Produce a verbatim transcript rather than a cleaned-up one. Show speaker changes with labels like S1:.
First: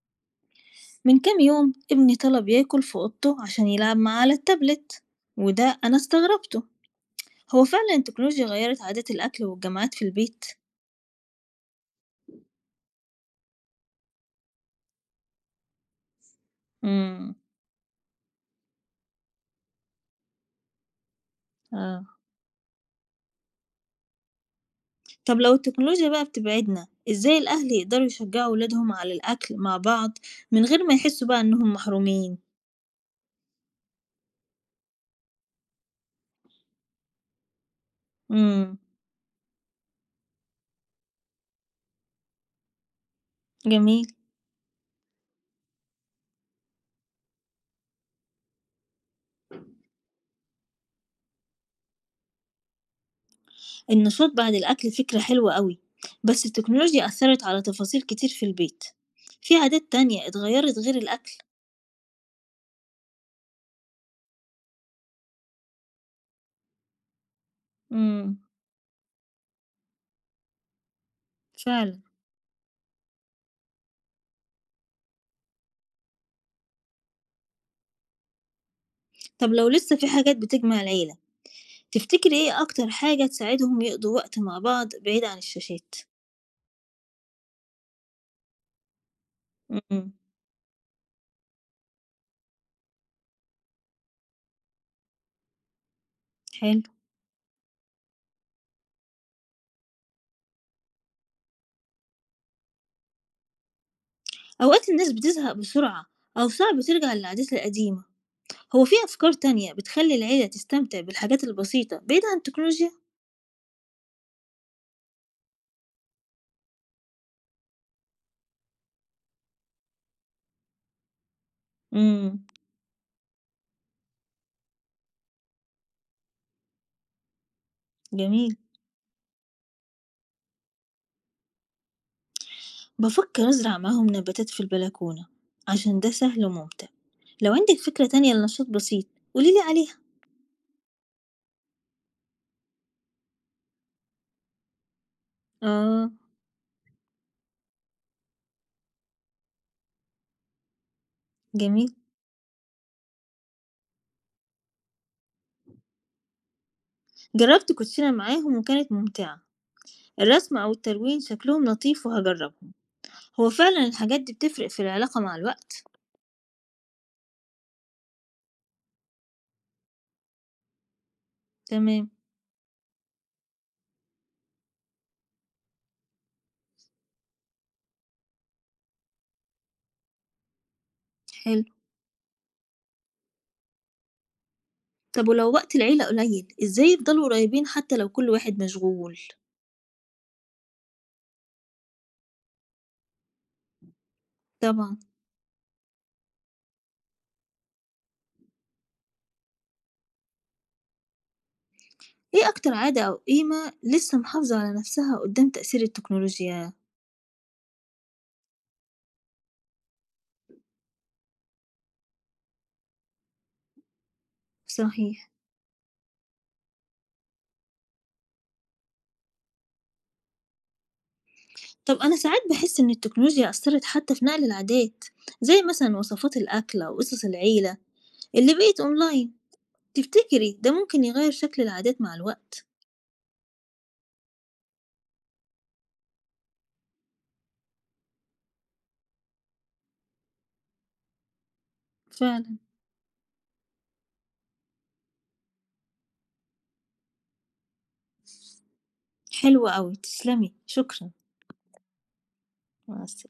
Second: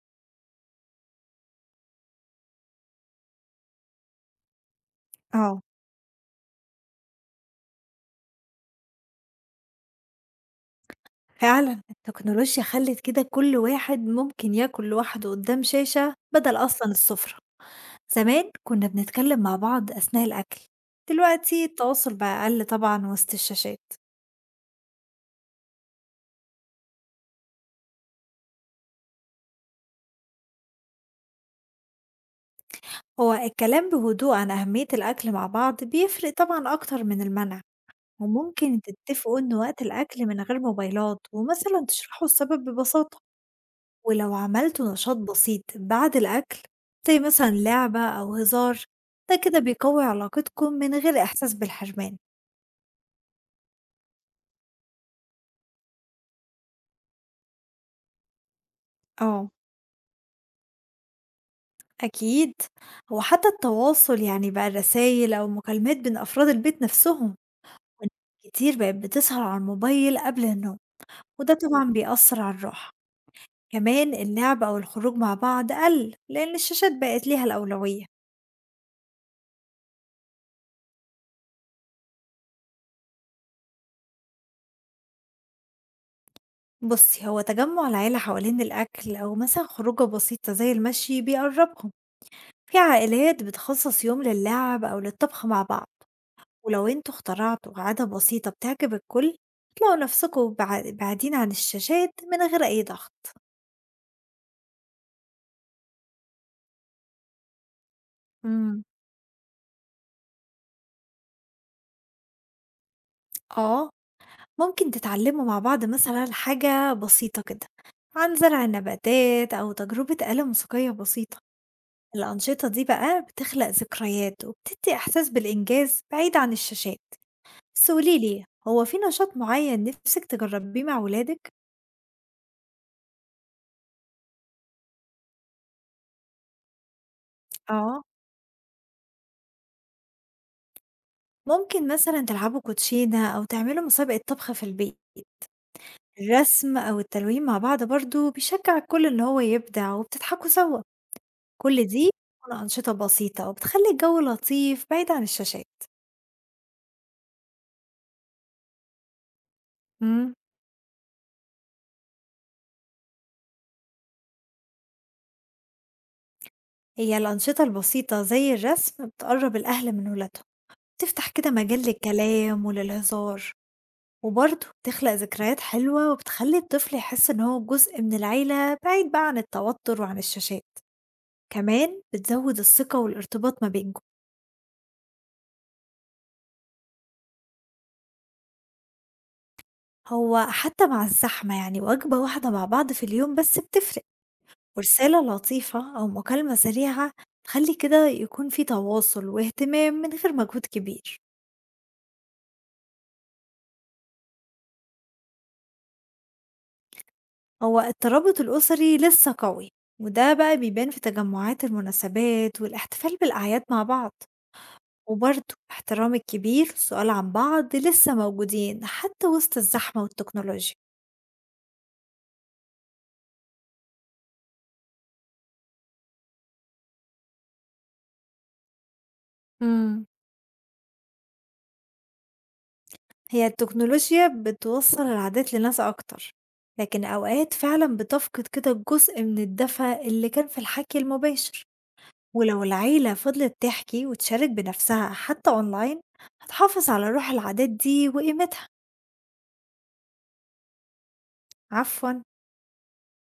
S1: من كام يوم ابني طلب ياكل في أوضته عشان يلعب معاه على التابلت.
S2: آه،
S1: وده أنا استغربته. هو فعلا التكنولوجيا غيرت عادات الأكل والجامعات في البيت؟
S2: فعلًا التكنولوجيا خلّت كده كل واحد ممكن ياكل لوحده قدّام شاشة بدل أصلًا
S1: مم.
S2: السفرة، زمان كنا بنتكلم مع بعض أثناء الأكل، دلوقتي
S1: آه.
S2: التواصل بقى أقل طبعًا وسط الشاشات،
S1: طب لو التكنولوجيا بقى بتبعدنا، إزاي الأهل يقدروا يشجعوا ولادهم على الأكل مع بعض من غير ما يحسوا بقى إنهم محرومين؟
S2: هو الكلام بهدوء عن أهمية الأكل مع بعض بيفرق طبعًا أكتر من المنع،
S1: مم.
S2: وممكن تتفقوا إن وقت الأكل من غير موبايلات ومثلًا تشرحوا السبب ببساطة.
S1: جميل.
S2: ولو عملتوا نشاط بسيط بعد الأكل زي مثلا لعبة أو هزار ده كده بيقوي علاقتكم من غير إحساس بالحرمان.
S1: النشاط بعد الأكل فكرة حلوة قوي، بس التكنولوجيا أثرت على تفاصيل كتير في البيت.
S2: اه.
S1: في عادات تانية اتغيرت غير الأكل؟
S2: أكيد، هو حتى التواصل يعني بقى رسايل أو مكالمات بين أفراد البيت نفسهم،
S1: مم.
S2: كتير بقت بتسهر على الموبايل قبل النوم وده طبعا
S1: فعلا.
S2: بيأثر على الراحة. كمان اللعب أو الخروج مع بعض قل لأن الشاشات بقت ليها الأولوية.
S1: طب لو لسه في حاجات بتجمع العيلة، تفتكري إيه أكتر حاجة تساعدهم يقضوا وقت مع بعض بعيد عن الشاشات؟
S2: بصي، هو تجمع العيلة حوالين الأكل أو مثلا خروجة
S1: إمم.
S2: بسيطة زي المشي بيقربهم، في عائلات بتخصص يوم للعب أو للطبخ مع بعض. ولو
S1: حلو.
S2: انتوا اخترعتوا عادة بسيطة بتعجب الكل هتلاقوا نفسكوا بع- بعيدين عن الشاشات من غير أي ضغط.
S1: أوقات الناس بتزهق بسرعة أو صعب ترجع للعادات القديمة،
S2: امم.
S1: هو في أفكار تانية بتخلي العيلة تستمتع بالحاجات البسيطة بعيد عن التكنولوجيا؟
S2: اه، ممكن تتعلموا مع بعض مثلا حاجة بسيطة كده عن زرع النباتات أو تجربة آلة موسيقية بسيطة،
S1: إمم.
S2: الأنشطة دي بقى بتخلق ذكريات وبتدي إحساس بالإنجاز بعيد عن الشاشات. بس قوليلي،
S1: جميل.
S2: هو في نشاط معين نفسك تجربيه مع ولادك؟
S1: بفكر أزرع معاهم نباتات في البلكونة عشان ده سهل وممتع. لو عندك
S2: اه،
S1: فكرة تانية لنشاط بسيط، قولي لي عليها.
S2: ممكن مثلًا تلعبوا كوتشينة أو تعملوا مسابقة طبخ في البيت،
S1: آه،
S2: الرسم أو التلوين مع بعض برضه بيشجّع الكل إن هو يبدع وبتضحكوا سوا، كل
S1: جميل.
S2: دي بتكون أنشطة بسيطة وبتخلّي الجو لطيف بعيد عن الشاشات.
S1: جربت كوتشينة معاهم وكانت ممتعة.
S2: امم.
S1: الرسم أو التلوين شكلهم لطيف وهجربهم. هو فعلا الحاجات دي بتفرق في العلاقة مع الوقت؟
S2: هي الأنشطة البسيطة زي الرسم بتقرّب الأهل من ولادهم، بتفتح كده مجال
S1: تمام.
S2: للكلام وللهزار، وبرضه بتخلق ذكريات حلوة وبتخلّي الطفل يحس إن هو جزء من العيلة بعيد بقى عن التوتر وعن الشاشات،
S1: حلو.
S2: كمان بتزوّد الثقة والارتباط ما بينكم.
S1: طب ولو وقت العيلة قليل، ازاي يفضلوا قريبين حتى لو كل واحد مشغول؟
S2: هو حتى مع الزحمة يعني وجبة واحدة مع بعض في اليوم بس بتفرق،
S1: طبعا.
S2: ورسالة لطيفة أو مكالمة سريعة تخلي كده يكون في تواصل واهتمام من غير مجهود كبير.
S1: ايه أكتر عادة أو قيمة لسه محافظة على نفسها قدام تأثير التكنولوجيا؟
S2: هو الترابط الأسري لسه قوي، وده بقى بيبان في تجمعات المناسبات والاحتفال بالأعياد مع بعض،
S1: صحيح.
S2: وبرضه احترام الكبير والسؤال عن بعض لسه موجودين حتى وسط الزحمة والتكنولوجيا.
S1: طب أنا ساعات بحس إن التكنولوجيا أثرت حتى في نقل العادات، زي مثلا وصفات الأكل أو قصص العيلة اللي بقيت أونلاين.
S2: مم.
S1: تفتكري ده ممكن يغير شكل العادات مع الوقت؟
S2: هي التكنولوجيا بتوصّل العادات لناس أكتر، لكن أوقات فعلًا بتفقد كده جزء من الدفى اللي كان في الحَكي المباشر،
S1: فعلا.
S2: ولو العيلة فضلت تحكي وتشارك بنفسها حتى أونلاين، هتحافظ على روح العادات دي وقيمتها.
S1: حلو أوي، تسلمي، شكرًا.
S2: عفوًا.
S1: مع الس